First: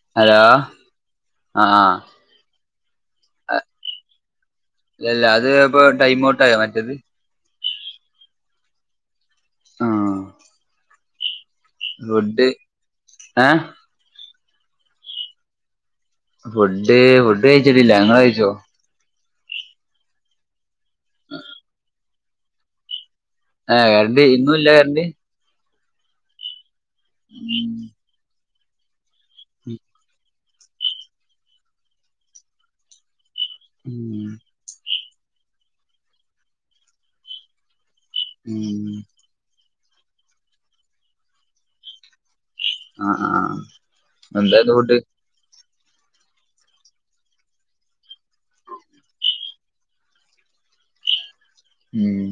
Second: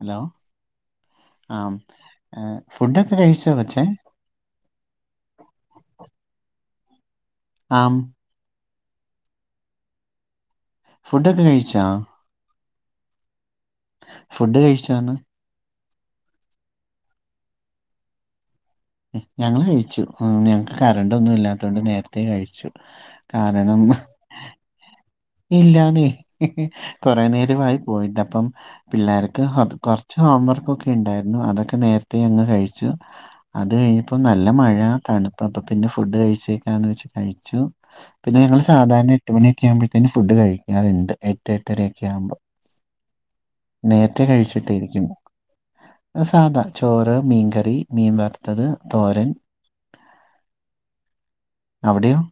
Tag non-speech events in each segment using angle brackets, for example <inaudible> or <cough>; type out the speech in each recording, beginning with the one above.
Hello ആ ആഹ് ഫുഡൊക്കെ കഴിച്ചോ കൊച്ചേ ഇല്ല അത് ഇപ്പൊ ടൈം ഔട്ടയാ മറ്റത് ആം ആഹ് ഫുഡ്ക്കെ കഴിച്ചാ ഫുഡ് ഏഹ് ഫുഡ് കഴിച്ചോന്ന് ഫുഡ് ഫുഡ് കഴിച്ചിട്ടില്ല നിങ്ങള് കഴിച്ചോ ഞങ്ങള് കഴിച്ചു ഞങ്ങക്ക് കറണ്ട് ഒന്നും ഇല്ലാത്ത കൊണ്ട് നേരത്തെ കഴിച്ചു കാരണം അപ്പ ഇന്നും ഇല്ല കരണ്ട് ഇല്ലന്ന് കൊറെ ഉം നേരമായി പോയിട്ടപ്പം പിള്ളേർക്ക് കൊറച്ച് ഹോംവർക്ക്ക്കെ ഉണ്ടായിരുന്നു അതൊക്കെ നേരത്തെ അങ്ങ് കഴിച്ചു അത് കഴിഞ്ഞപ്പോ ഉം നല്ല മഴ തണുപ്പ് അപ്പം പിന്നെ ഫുഡ് കഴിച്ചേക്കാന്ന് വെച്ച് കഴിച്ചു പിന്നെ ഞങ്ങള് ഉം സാധാരണ എട്ട് മണിയൊക്കെ ആവുമ്പഴത്തേന് ഫുഡ് കഴിക്കാറുണ്ട് എട്ട് എട്ടരയൊക്കെ ആകുമ്പം ആഹ് ആഹ് നേരത്തെ കഴിച്ചിട്ടാ എന്തായിരുന്നു ഫുഡ് ഇരിക്കുന്നെ സാധാ ചോറ് മീൻകറി മീൻ വറുത്തത് തോരൻ അവിടെയോ? ഉം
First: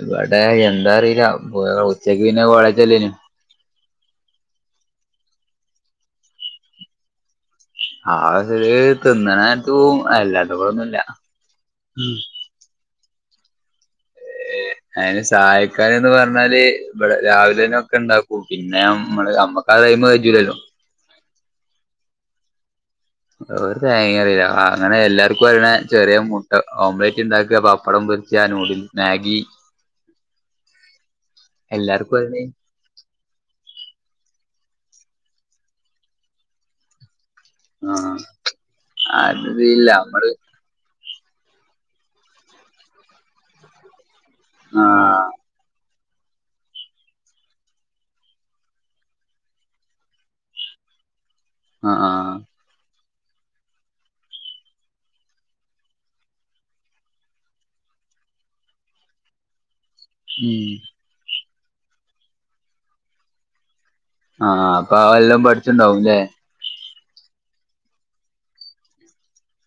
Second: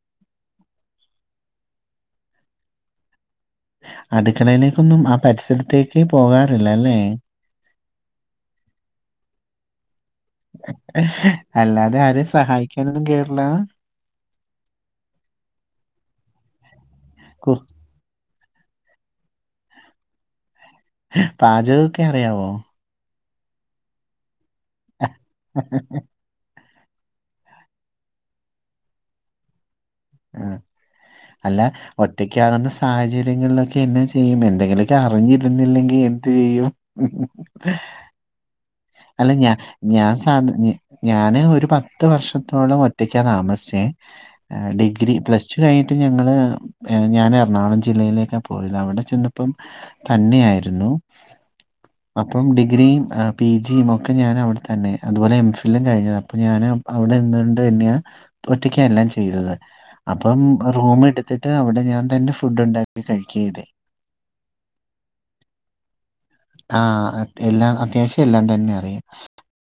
ഇവിടെ എന്താന്ന് അറിയില്ല പോ ഉച്ചക്ക് പിന്നെ കോളേജല്ലേനു അടുക്കടയിലേക്കൊന്നും ആഹ് പരിസരത്തേക്കേ പോകാറില്ല അല്ലേ ആഹ് തിന്നണ ദൂമ് അല്ല അല്ലാതെ ആരെയും സഹായിക്കാനൊന്നും കേറില്ല അയിന് സഹായിക്കാനെന്ന് പറഞ്ഞാല് ഇവിടെ കു രാവിലെന്നെ ഒക്കെ ഉണ്ടാക്കും പിന്നെ നമ്മള് നമ്മക്ക് അതേ പോലെ പറ്റില്ലല്ലോ പാചകമൊക്കെ അറിയാവോ ഒരു തേങ്ങയും അറിയില്ല അങ്ങനെ എല്ലാർക്കും അറിയണ ചെറിയ മു ഓംലറ്റ് ഉണ്ടാക്കുക പപ്പടം പൊരിച്ചുക നൂഡിൽസ് മാഗി ആഹ് അല്ല എല്ലാർക്കും അറിയണേ ഒറ്റക്കാകുന്ന സ് സാഹചര്യങ്ങളിലൊക്കെ എന്നാ ചെയ്യും എന്തെങ്കിലൊക്കെ അറിഞ്ഞിരുന്നില്ലെങ്കിൽ എന്ത് ചെയ്യും ആഹ് അല്ല ഞാൻ അതില്ല ഞാൻ നമ്മള് സാ ഞാന് ഒരു പത്ത് വർഷത്തോളം ഒറ്റക്കാ താമസിച്ചെ ഡിഗ്രി ആഹ് പ്ലസ് ടു കഴിഞ്ഞ് ട്ട് ഞങ്ങള് ഞാൻ എറണാകുളം ജില്ലയിലേക്കാ പോയത് അവിടെ ചെന്നപ്പം തന്നെയായിരുന്നു ആഹ് ആഹ് അപ്പം ഡിഗ്രീയും പി ജിയും ഒക്കെ ഞാൻ അവിടെ തന്നെയാ അതുപോലെ എം ഫില്ലും കഴിഞ്ഞത് അപ്പം ഞാൻ അവിടെ നിന്നുകൊണ്ട് തന്നെയാണ് ഒറ്റക്കാ എല്ലാം ചെയ്തത് അപ്പം ഉം റൂം എടുത്തിട്ട് അവിടെ ഞാൻ തന്നെ ഫുഡ് ഉണ്ടാക്കി കഴിക്കയാ ചെയ്തെ ആഹ് അപ്പം എല്ലാം പഠിച്ചിണ്ടാവും ഇല്ലേ ആഹ് എല്ലാം അത്യാവശ്യം എല്ലാം തന്നെ അറിയാം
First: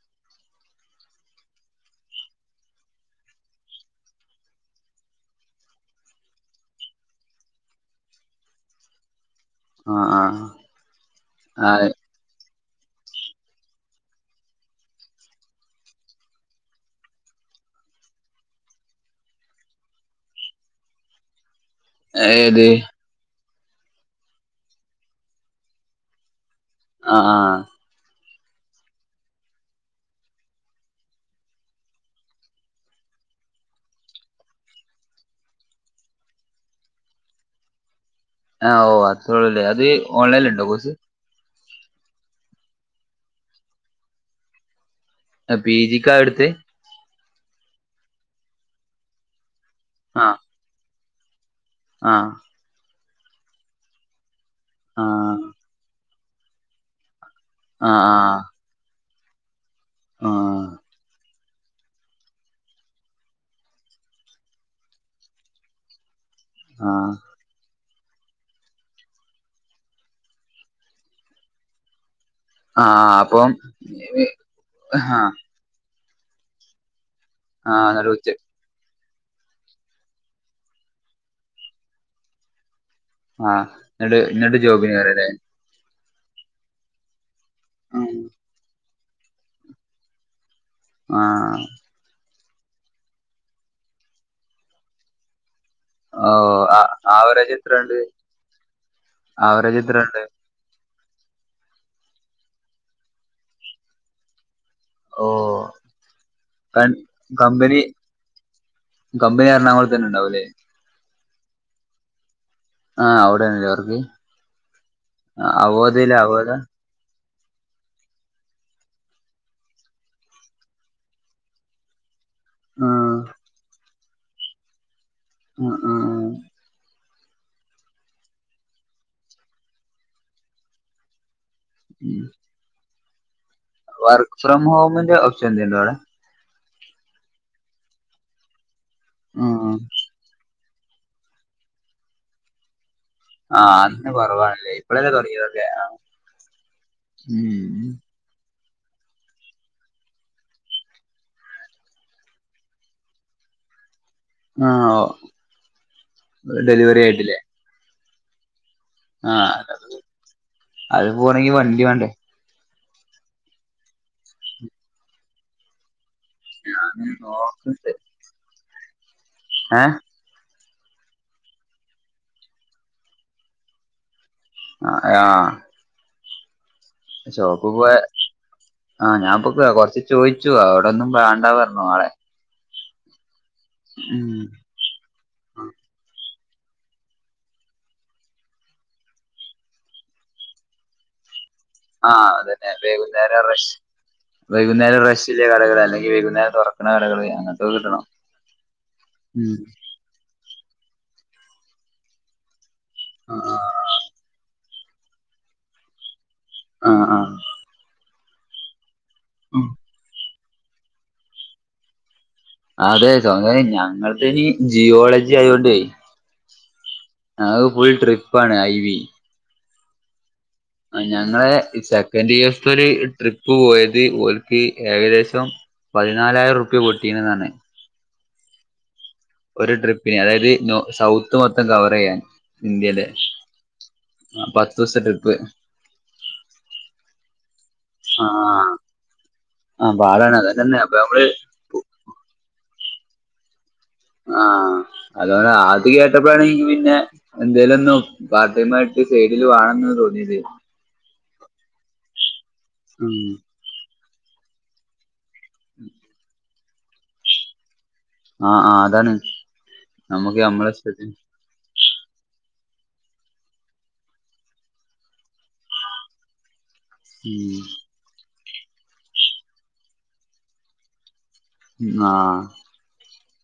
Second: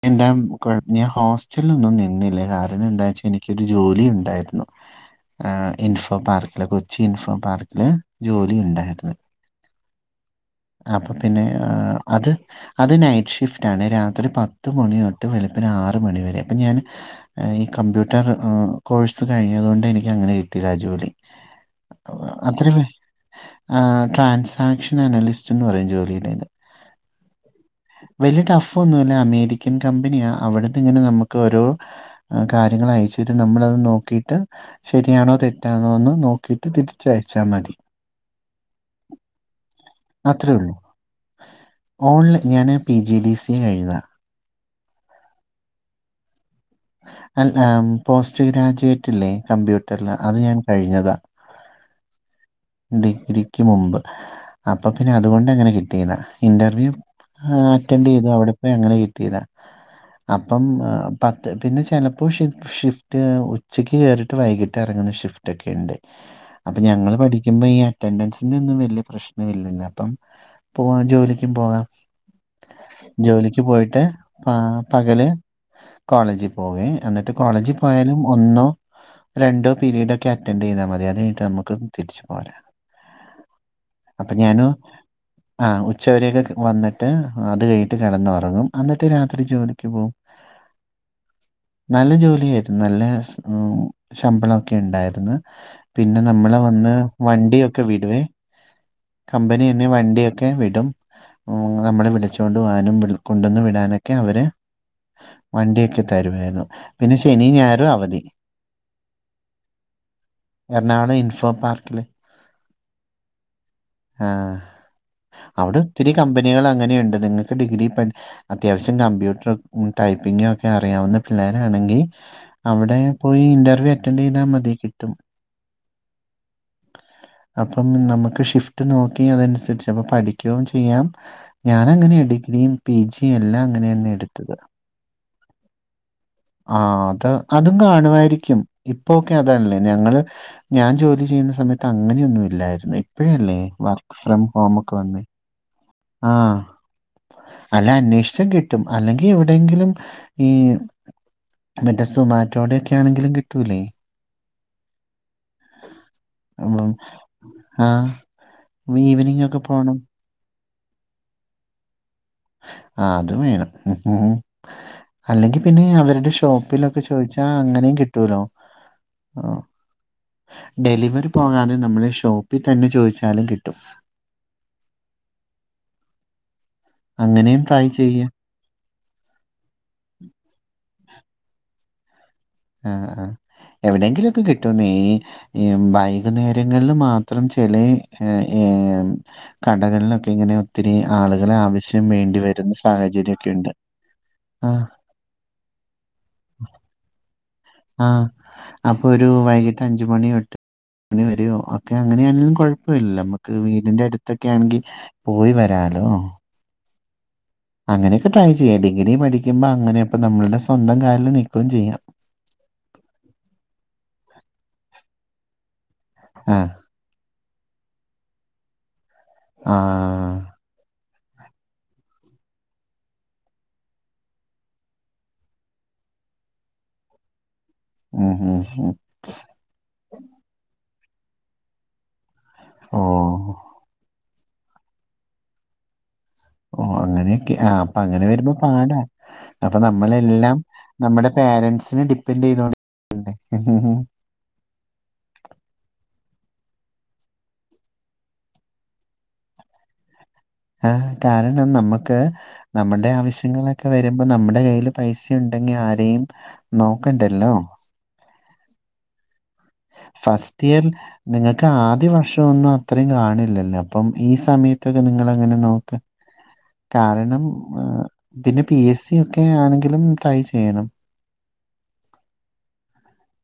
എന്താ കൊ ഞാൻ ഹോസ്റ്റലിലൊന്നും നിന്നില്ല കാരണം എന്താന്ന് വച്ചാ എനിക്കൊരു ജോലി ഉണ്ടായിരുന്നു ആഹ് ഇൻഫോ പാർക്കില് കൊച്ചി ഇൻഫോ പാർക്കില് ജോലി ഉണ്ടായിരുന്നു ആഹ് ആഹ് അപ്പൊ പിന്നെ ആഹ് അത് അത് നൈറ്റ് ഷിഫ്റ്റ് ആണേ രാത്രി പത്ത് മണി തൊട്ട് വെളുപ്പിന് ആറ് മണിവരെ അപ്പം ഞാൻ ഈ കമ്പ്യൂട്ടർ കോഴ്സ് കഴിഞ്ഞത് കൊണ്ട് എനിക്ക് അങ്ങനെ കിട്ടിയതാ ജോലി ഏത് അത്രയും ആഹ് ട്രാൻസാക്ഷൻ അനലിസ്റ്റ് എന്ന് പറയും ജോലിയുടേത് ആഹ് ആഹ് വലിയ ടഫ് ഒന്നുമില്ല അമേരിക്കൻ കമ്പനിയാ അവിടുന്ന് ഇങ്ങനെ നമുക്ക് ഒരു കാര്യങ്ങള് അയച്ചിട്ട് നമ്മളത് നോക്കിയിട്ട് ശരിയാണോ തെറ്റാണോ എന്ന് നോക്കീട്ട് തിരിച്ച് അയച്ചാ മതി ആഹ്, ഓ അത്ര ഉള്ളൂല്ലേ അത്. ഓൺലൈനിൽ ഉണ്ടോ കോഴ്‌സ്. ഓൺല് ഞാന് പി, ജി, ഡി, സി കഴിഞ്ഞതാ. ആഹ്, പി ജിക്കാ ട്ത്ത്? അൽ, അ പോസ്റ്റ് ഗ്രാജുവേറ്റ് ഇല്ലേ? കമ്പ്യൂട്ടറില് ആഹ് അത് ഞാൻ കഴിഞ്ഞതാ. ആഹ് ഡിഗ്രിക്ക് മുമ്പ്. അപ്പൊ പിന്നെ ആഹ് അതുകൊണ്ട് അങ്ങനെ കിട്ടിയത്. ഇന്റർവ്യൂ ആഹ്, അറ്റൻഡ ചെയ്തു. അവിടെ പ്പ അങ്ങനെ കിട്ടിതാ. ആഹ് അപ്പം അ പ പിന്നെ, ചെലപ്പോ. ഷി ഷിഫ്റ്റ് ഉച്ചക്ക് കയറിട്ട് വൈകിട്ട് എറങ്ങുന്ന ഷിഫ്റ്റ് ഒക്കെയുണ്ട്. അപ്പൊ, ആഹ് ആഹ് ഞങ്ങള് പഠി ഈ അറ്റൻസിന്റെ ഒന്നും വല്യ പ്രശ്നം ഇല്ലല്ലോ? അപ്പം പോവാം ജോലിക്കും പോവാം. ആഹ് അപ്പം ജോലിക്ക് പോയിട്ട് പ ആഹ് പകല്. കോളേജി പോവേ എന്നിട്ട് കോളേജിൽ ആഹ് എന്നിട്ട് പോയാലും ഉച്ച ഒന്നോ. രണ്ട്, പിരീടൊക്കെ അറ്റൻഡ യ്താ മതി. അത് കഴിഞ്ഞിട്ട് നമുക്ക് തിരിച്ചു പോരാ. ആഹ്, ഇന്നട് ഇന്നട് ജോബിന് കേറല്ലേ? ആഹ്, ഉച്ചവരെയൊക്കെ വന്നിട്ട് അത് കഴിഞ്ഞട്ട് കെടന്നുറങ്ങും. അന്നിട്ട് രാത്രി ജോലിക്ക് പോവും. ആഹ് നല്ല ജോലിയായിരുന്നു. നല്ല ഉം, ശമ്പളഒ ക്കെ ണ്ടായിരുന്നു. പിന്നെ, ഓ നമ്മള് വന്ന് ആവറേജ് വണ്ടിയൊക്കെ എത്രണ്ട് വിടുവേ? ആവറേജ് കമ്പനിയന്നെ എത്രണ്ട് വണ്ടി... ക്കെ വിടും. നമ്മളെ വിളിച്ചൊണ്ട് പോകാനും കൊണ്ടന്ന് വിടാനൊക്കെ അവര്. ഓ വണ്ടിയൊക്കെ തരുവായിരുന്നു. പിന്നെ ശനി, കമ്പനി ഞായറും അവധി. കമ്പനി എറണാംകുളത്തന്നെ ണ്ടാവും ല്ലേ? എറണാകുളം ഇൻഫോ പാർക്കില്.. ആഹ്, അവിടെണല്ലേ? വർക്ക്. ആഹ്, അവിടെ ഒത്തിരി അവോധയില അവോധ കമ്പനികൾ അങ്ങനെയുണ്ട്. നിങ്ങൾ ഒക്കെ ഡിഗ്രിപടി അത്യാവശ്യം കമ്പ്യൂട്ടർ ടൈപ്പിങ്ങക്കെ അറിയാവുന്ന പിള്ളേരാണെങ്കി. അവിടെ ആഹ് പോയി ഇന്റർവ്യൂ അറ്റൻഡ്യ്താൽ മതി. കിട്ടും. ഉം, ഉം, ഉം. അപ്പം നമുക്ക് ഷിഫ്റ്റ് നോക്കി അതനുസരിച്ച് അപ്പ പഠിക്കുവയും ചെയ്യാം? ഞാനങ്ങനയ ഡിഗ്രിയും, പി ജിയും, എല്ലാം അങ്ങനെയന്നയ വർക്ക് എടുത്തത്. ഫ്രം ഹോമിന്റെ ഓപ്ഷൻ എന്തേണ്ടോ അവിടെ ആഹ്, അത് അതും കാണുവായിരിക്കും. ഇപ്പൊക്കെ അതല്ലേ? ഞങ്ങള്. ഞാൻ ജോലി ചെയ്യുന്ന സമയത്ത് അങ്ങനെയൊന്നും ഇല്ലായിരുന്നേ. ഇപ്പഴല്ലേ? ആഹ് അന്ന് വർക്ക് ഫ്രം കുറവാണല്ലേ ഹോമക്കെ ഇപ്പഴല്ലേ വന്നേ? തുടങ്ങിയതൊക്കെ ആഹ്, ഉം അല്ല, അന്വേഷിച്ച കിട്ടും. അല്ലെങ്കിൽ എവിടെയെങ്കിലും ഈ. മറ്റെ, സുമാറ്റോയുടെക്കെയാ ണെങ്കിലും കിട്ടൂലേ? ആഹ്, ഓഹ് ഉം, ആഹ്, വീവനിംങൊക്കെ ആഹ് പോണം. അത് പോണങ്കി വണ്ടി വാണ്ടേ? ആഹ്, അതും വേണം. അല്ലെങ്കിൽ പിന്നെ അവരുടെ ശോ ഷോപ്പിലൊക്കെ ചോദിച്ചാ നോക്കണ്ട് അങ്ങനെയും കിട്ടൂലോ? ആഹ്, ഏഹ് ഡെലിവറി പോകാതെ നമ്മള് ഷോപ്പി തന്നെ ചോദിച്ചാലും കിട്ടും. ആഹ്, ആഹ് അങ്ങനെയും ഷോപ്പ് ട്രൈ പോയ ചെയ്യാം ആഹ്, ഞാൻ പൊ കൊറച്ച് ചോയിച്ചു അവിടൊന്നും വേണ്ടാ പറഞ്ഞു. ആളെ ആഹ്, ആഹ് ഉം എവിടെങ്കിലൊക്കെ കിട്ടും. ന്നേ, വൈകുന്നേരങ്ങളിൽ മാത്രം ചെലേ ഏ കടകളിലൊക്കെ ഇങ്ങനെ ഒത്തിരി ആളുകളെ ആവശ്യം. ആഹ്, വേണ്ടി അതന്നെ. വരുന്ന വൈകുന്നേരം സാഹചര്യൊക്കെയുണ്ട് റഷ് ആഹ് വൈകുന്നേരം റഷ് ചില കടകൾ അല്ലെങ്കി, വൈകുന്നേരം തുറക്കണ കടകൾ അങ്ങനെ. ആഹ്, അപ്പൊ ഒരു വൈകിട്ട് അഞ്ച്. അഞ്ചു മണി തൊട്ട് അഞ്ചു മണി വരേ ഒക്കെ അങ്ങനെയാണെങ്കിലും കുഴപ്പവില്ല, നമുക്ക് ആഹ് വീടിന്റെ അടുത്ത്. തൊക്കെ ആണെങ്കി, പോയി വരാലോ? ആഹ് ആഹ് അങ്ങനെയൊക്കെ ട്രൈ ചെയ്യാം ഡിഗ്രി പഠിക്കുമ്പ അങ്ങനെ അപ്പൊ നമ്മളുടെ സ്വന്തം കാലിൽ നിൽക്കും ചെയ്യാം അതെ <unintelligible> ഞങ്ങളതിനി ജിയോളജി ആയോണ്ട ആഹ് അത് ഫുൾ ട്രിപ്പാണ് ഐ വി ആഹ് ഞങ്ങളെ സെക്കൻഡ്യേർസ് ട്രിപ്പ് പോയത് ഓല്ക്ക് ഏകദേശം പതിനാലായിരം റുപ്യ പൊട്ടീനെന്നാറഞ്ഞേ ഉം ഉം ഉം ഒരു ട്രിപ്പിന് അതായത് സൗത്ത് മൊത്തം കവറെയ്യാൻ ഇന്ത്യന്റെ ഓഹ് ആഹ് പത്ത് ദിവസ ട്രിപ്പ്. ഓ അങ്ങനെയൊക്കയാ അപ്പൊ അങ്ങനെ വരുമ്പോ ആഹ് പാടാ. അപ്പൊ ആഹ് പാടാണ് അത് നമ്മളെല്ലാം തന്നെ അപ്പൊ നമ്മള് നമ്മുടെ പേരന്റ്സിനെ ഡിപ്പെന്റ് ചെയ്തോണ്ട് <unintelligible> ആഹ് അതോണ്ട് അത് കേട്ടപ്പോഴാണ് എങ്കി പിന്നെ എന്തേലുമൊന്നു പാർടൈമായിട്ട് സൈഡിൽ വേണംന്ന് തോന്നിയത് ആഹ് കാരണം നമ്മുക്ക് നമ്മുടെ ഉം ആവശ്യങ്ങളൊക്കെ വരുമ്പോ നമ്മുടെ കയ്യിലും പൈസ ഉണ്ടെങ്കി ആരെയും നോക്കണ്ടല്ലോ ആഹ് ആഹ് അതാണ് നമുക്ക് നമ്മളെ ഫസ്റ്റിയൽ ഇഷ്ടത്തിന് നിങ്ങൾക്ക് ആദ്യ വർഷം ഒന്നും അത്രയും കാണില്ലല്ലോ അപ്പം ഈ സമയത്തൊക്കെ നിങ്ങളെങ്ങനെ നോക്ക് കാരണം പിന്നെ പി എസ് സി ഒക്കെ ആണെങ്കിലും ട്രൈ ചെയ്യണം ആഹ്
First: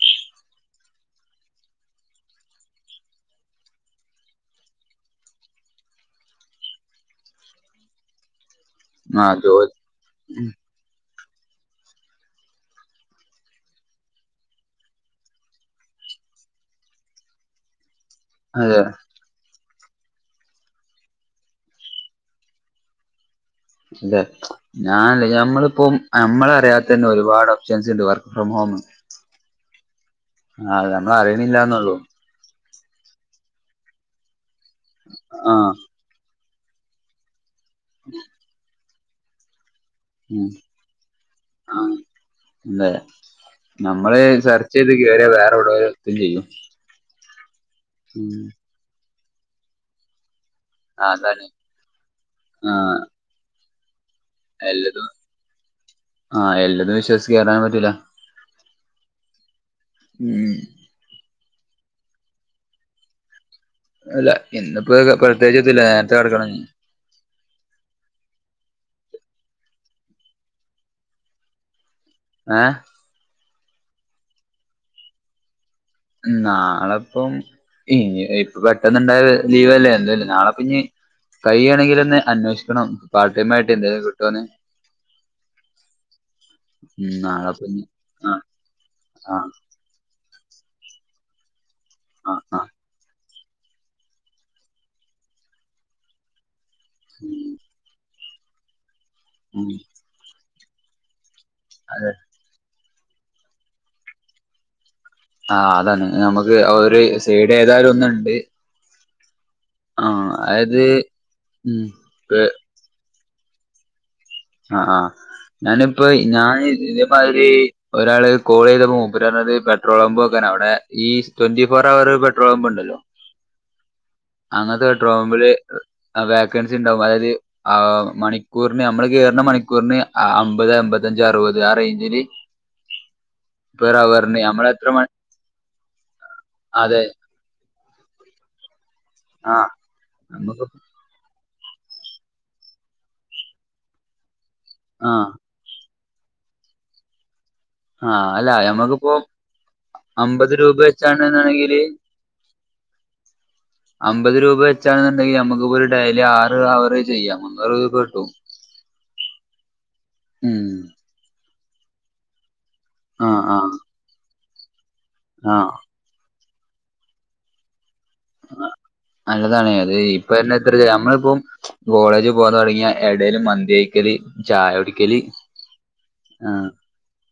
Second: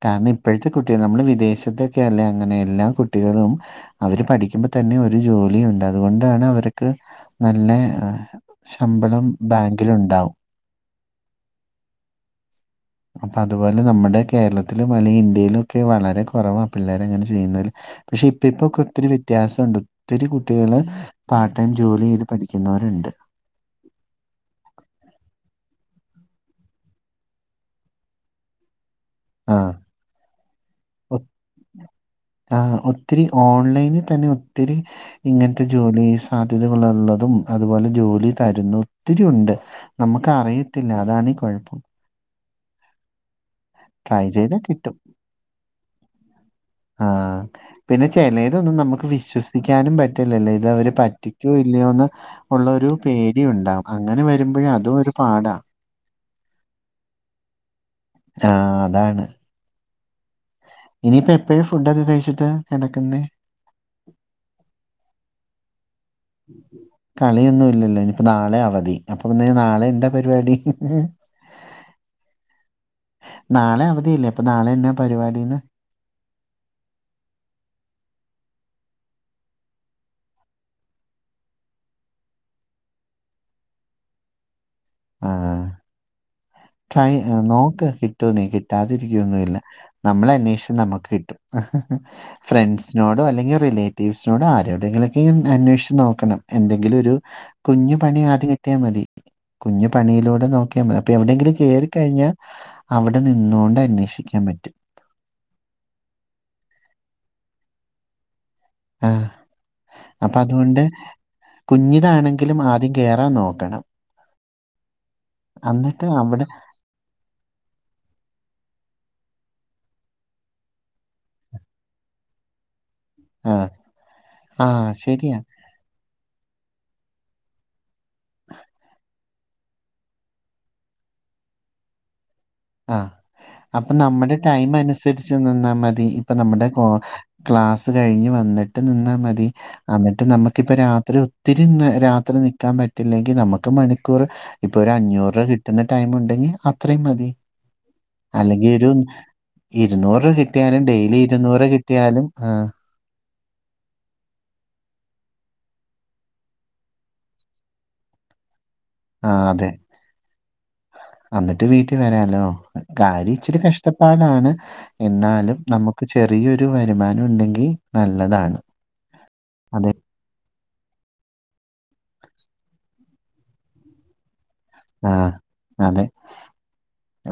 കാരണം ഇപ്പോഴത്തെ കുട്ടികൾ നമ്മള് വിദേശത്തൊക്കെ അല്ലേ അങ്ങനെ എല്ലാ കുട്ടികളും. അവര് പഠിക്കുമ്പ തന്നെ ഒരു ജോലിയുണ്ട് അതുകൊണ്ടാണ് അവർക്ക് നല്ല ശമ്പളം ആഹ് ജോ ബാങ്കിലുണ്ടാവും. അപ്പൊ അതുപോലെ നമ്മുടെ കേരളത്തിലും അല്ലെങ്കിൽ ഇന്ത്യയിലും ഒക്കെ വളരെ കുറവാ പിള്ളേര് അങ്ങനെ ചെയ്യുന്നതിൽ പക്ഷെ ഇപ്പ ഇപ്പൊ അതെ ഒക്കെ ഒത്തിരി വ്യത്യാസൊണ്ട് ഒത്തിരി കുട്ടികള് പാർട്ട് ടൈം ജോലി ചെയ്ത് പഠിക്കുന്നവരുണ്ട്. <unintelligible> ഞാൻ ഞമ്മളിപ്പം നമ്മളറിയാത്ത തന്നെ ഒരുപാട് ഓപ്ഷൻസ് ഉണ്ട് വർക്ക് ഫ്രം ഹോം. ആഹ് ആഹ് നമ്മൾ അറിയണില്ലാന്നൊള്ളൂ. ആഹ് ഒത്തിരി ഓൺലൈനിൽ തന്നെ ഒത്തിരി ഇങ്ങനത്തെ ആഹ് ജോലീസ് സാധ്യതകളുള്ളതും അതുപോലെ ജോലി തരുന്നും ഒത്തിരിയുണ്ട്. നമുക്ക് അറിയത്തില്ല അതാണീ കുഴപ്പം. അല്ലെ നമ്മള് ട്രൈ ചെയ്താ സെർച്ച് ചെയ്ത് കിട്ടും. കേറിയാ വേറുള്ളവര് എന്തു ചെയ്യും ആഹ് പിന്നെ ഉം ചെലെതൊന്നും നമുക്ക് വിശ്വസിക്കാനും പ റ്റില്ലല്ലേ ഇതവര് അതാണ് പറ്റിക്കോ ഇല്ലയോന്ന് ഒള്ള ഒരു ആഹ് പേടി ഉണ്ടാവാം അങ്ങനെ മ്പഴും അത് എല്ലതും ഒരു പാടാ ആഹ് എല്ലതും വിശ്വസിക്കറാൻ പറ്റൂല ആഹ് ഉം. ഇനിയിപ്പ എപ്പോഴാ ഫുഡ് ഒക്കെ കഴിച്ചിട്ട് കെടക്കുന്നേ അല്ല ഇന്നിപ്പോ പ്രത്യേകിച്ചൊന്നുല്ല നേരത്തെ കെടക്കണം ഇനി കളിയൊന്നും ഇല്ലല്ലോ ഇനിപ്പോ നാളെ അവധി അപ്പൊ പിന്നെ നാളെ എന്താ പരിപാടി <unintelligible> ഏഹ് നാളെ അവധിയല്ലേ അപ്പൊ നാളെ എന്നാ പരിപാടിന്ന് നാളെപ്പം ഇ ഇപ്പ പെട്ടെന്ന്ണ്ടായ ലീവല്ലേ നാളെപ്പിനി കയിണങ്കിലൊന്ന് അന്വേഷിക്കണം പാർട്ട് ടൈം ആയിട്ട് എന്തെങ്കിലും കിട്ടോന്ന് ആഹ് ട്രൈ ഉം നാളെപ്പ ഇനി നോക്ക് ആഹ് കിട്ടോന്ന് ആഹ് കിട്ടാതിരിക്കുവൊന്നുല്ല നമ്മള് അന്വേഷിച്ച് നമുക്ക് കിട്ടും. ആഹ് ആഹ് ഫ്രണ്ട്സിനോടോ അല്ലെങ്കിൽ റിലേറ്റ് റ്റീവ്സിനോട് ആരോടെങ്കിലൊക്കെ അന്വേഷിച്ച് നോക്കണം. എന്തെങ്കിലും ഒരു കുഞ്ഞു പണി ആദ്യം കി കിട്ടിയ മതി ഉം കുഞ്ഞു പണിയിലൂടെ നോക്കിയാൽ മതി. അപ്പൊ എവിടെയെങ്കിലും അതെ കേറിക്കഴിഞ്ഞാ അവിടെ നിന്നുകൊണ്ട് അന്വേഷിക്കാൻ പറ്റും. ആഹ് അതാണ്. നമുക്ക് ഒരു സീഡ് ഏതാലും ഒന്നുണ്ട്. ആഹ് ആഹ് അപ്പൊ അതുകൊണ്ട് അതായത് ഉം കുഞ്ഞിതാണെങ്കിലും ആദ്യം കേറാൻ നോക്കണം. ആഹ് ആഹ് എന്നിട്ട് ഞാനിപ്പ അവിടെ ഞാൻ ഇതേമാരി ഒരാള് കോൾ ചെയ്തപ്പോ മൂപ്പര് പറഞ്ഞത് പെട്രോൾ പമ്പ് നിക്കാന്. അവിടെ ഈ ട്വന്റി ഫോർ അവർ പെട്രോൾ പമ്പുണ്ടല്ലോ? ആഹ്! അങ്ങനത്തെ പെട്രോമ്പില് വേക്കൻസി ഉണ്ടാവും അതായത് ആഹ് മണിക്കൂറിന് നമ്മള് കേറുന്ന മണിക്കൂറിന് അമ്പത് അമ്പത്തഞ്ച് അറുപത് ആ റേഞ്ചില് ആഹ് അപ്പൊ പെർ നമ്മുടെ അവറിന് നമ്മള് ടൈം എത്ര മണി അനുസരിച്ച്ന്നാ മതി ഇപ്പൊ നമ്മുടെ കോ അതെ ക്ലാസ് കഴിഞ്ഞ് വന്നിട്ട് നിന്നാ മതി ആഹ് എന്നിട്ട് നമുക്ക് നമുക്കിപ്പരാ ഒത്തിരി ന്ന് രാത്രി നി ൽക്കാൻ പറ്റില്ലെങ്കിൽ നമുക്ക് മണിക്കൂർ ഇപ്പൊ ഒരു ആഹ് അഞ്ഞൂറ് കി കിട്ടുന്ന ടൈം ഉണ്ടെങ്കിൽ അത്രയും മതി ആഹ് അല്ല നമ്മക്കിപ്പോ ഇരുന്നൂറ് അമ്പത് രൂപ കിട്ടിയാലും ഡെയിലി ഇരുന്നൂറ് വെച്ചാണെന്നുണ്ടെങ്കില് കിട്ടിയാലും ആഹ് അമ്പത് രൂപ വെച്ചാണെന്നുണ്ടെങ്കിൽ നമുക്ക് പോയി ഡെയിലി ആറ് അവറ് ചെയ്യാം. മുന്നൂറ് രൂപ കിട്ടും. ആഹ് അതെ ഉം അന്നിട്ട് വീട്ടിൽ വരാലോ കാര്യ ആഹ് ഇച്ചിരി ആഹ് കഷ്ടപ്പാടാണ് എന്നാലും ആഹ് നമുക്ക് ചെറിയൊരു വരുമാനം ഉണ്ടെങ്കിൽ നല്ലതാണ്. നല്ലതാണ് അതെ. അത് ഇപ്പെ ഇത്ര നമ്മളിപ്പം കോളേജ് പോകൻ തുടങ്ങിയ ഇടേല് മന്തിയയിക്കല് ചായുടി ആഹ് അതെ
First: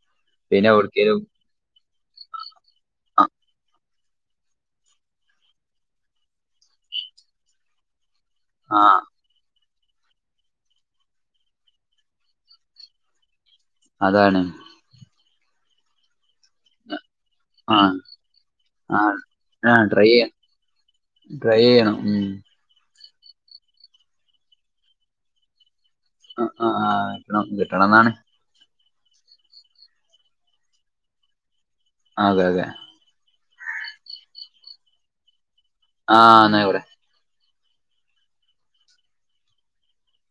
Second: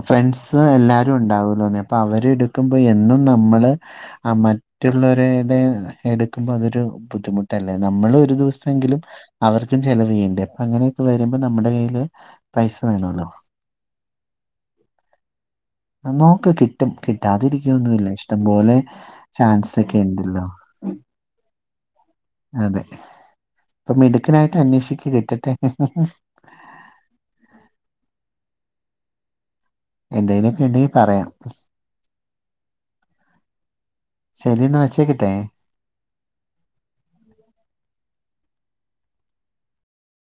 ഫ്രണ്ട്സ് പിന്നെ എല്ലാരും എവിടക്കേലും ഉണ്ടാവന്നോന്നി അപ് അപ്പ അവര് എടുക്കുമ്പോ എന്നും ആ നമ്മള് ആഹ് മറ്റുള്ളവരുടെ എടുക്കുമ്പോ അതൊരു ബുദ്ധിമുട്ടല്ലേ നമ്മൾ ഒ ഒരു ആ ദിവസങ്കിലും അവർക്കും ചെലവയ്യണ്ടേ അപ്പൊ അങ്ങനെയൊക്കെ വരുമ്പോ നമ്മട കയ്യില് പൈസ വേണല്ലോ അതാണ് നോക്ക് കിട്ടും ആ കിട്ടാതിരിക്കൊന്നുല്ല ഇഷ്ടംപോലെ ആ ചാൻസ് ഒക്കെ ഉണ്ടല്ലോ ഡ്രൈ ചെയ്യണം ഉം അതെ ഇപ്പ മിടുക്കിനായിട്ട് അന്വേഷിക്ക കിട്ടട്ടെ ആഹ് ആഹ് ഒക്കെ കിട്ടണം കിട്ടണംന്നാണ് എന്തേലക്യ ഉണ്ടെങ്കിൽ പറയാം അതെ അതെ ശരി ന്നാ വെച്ചേക്കട്ടെ ആഹ് ന്നായിക്കോട്ടേ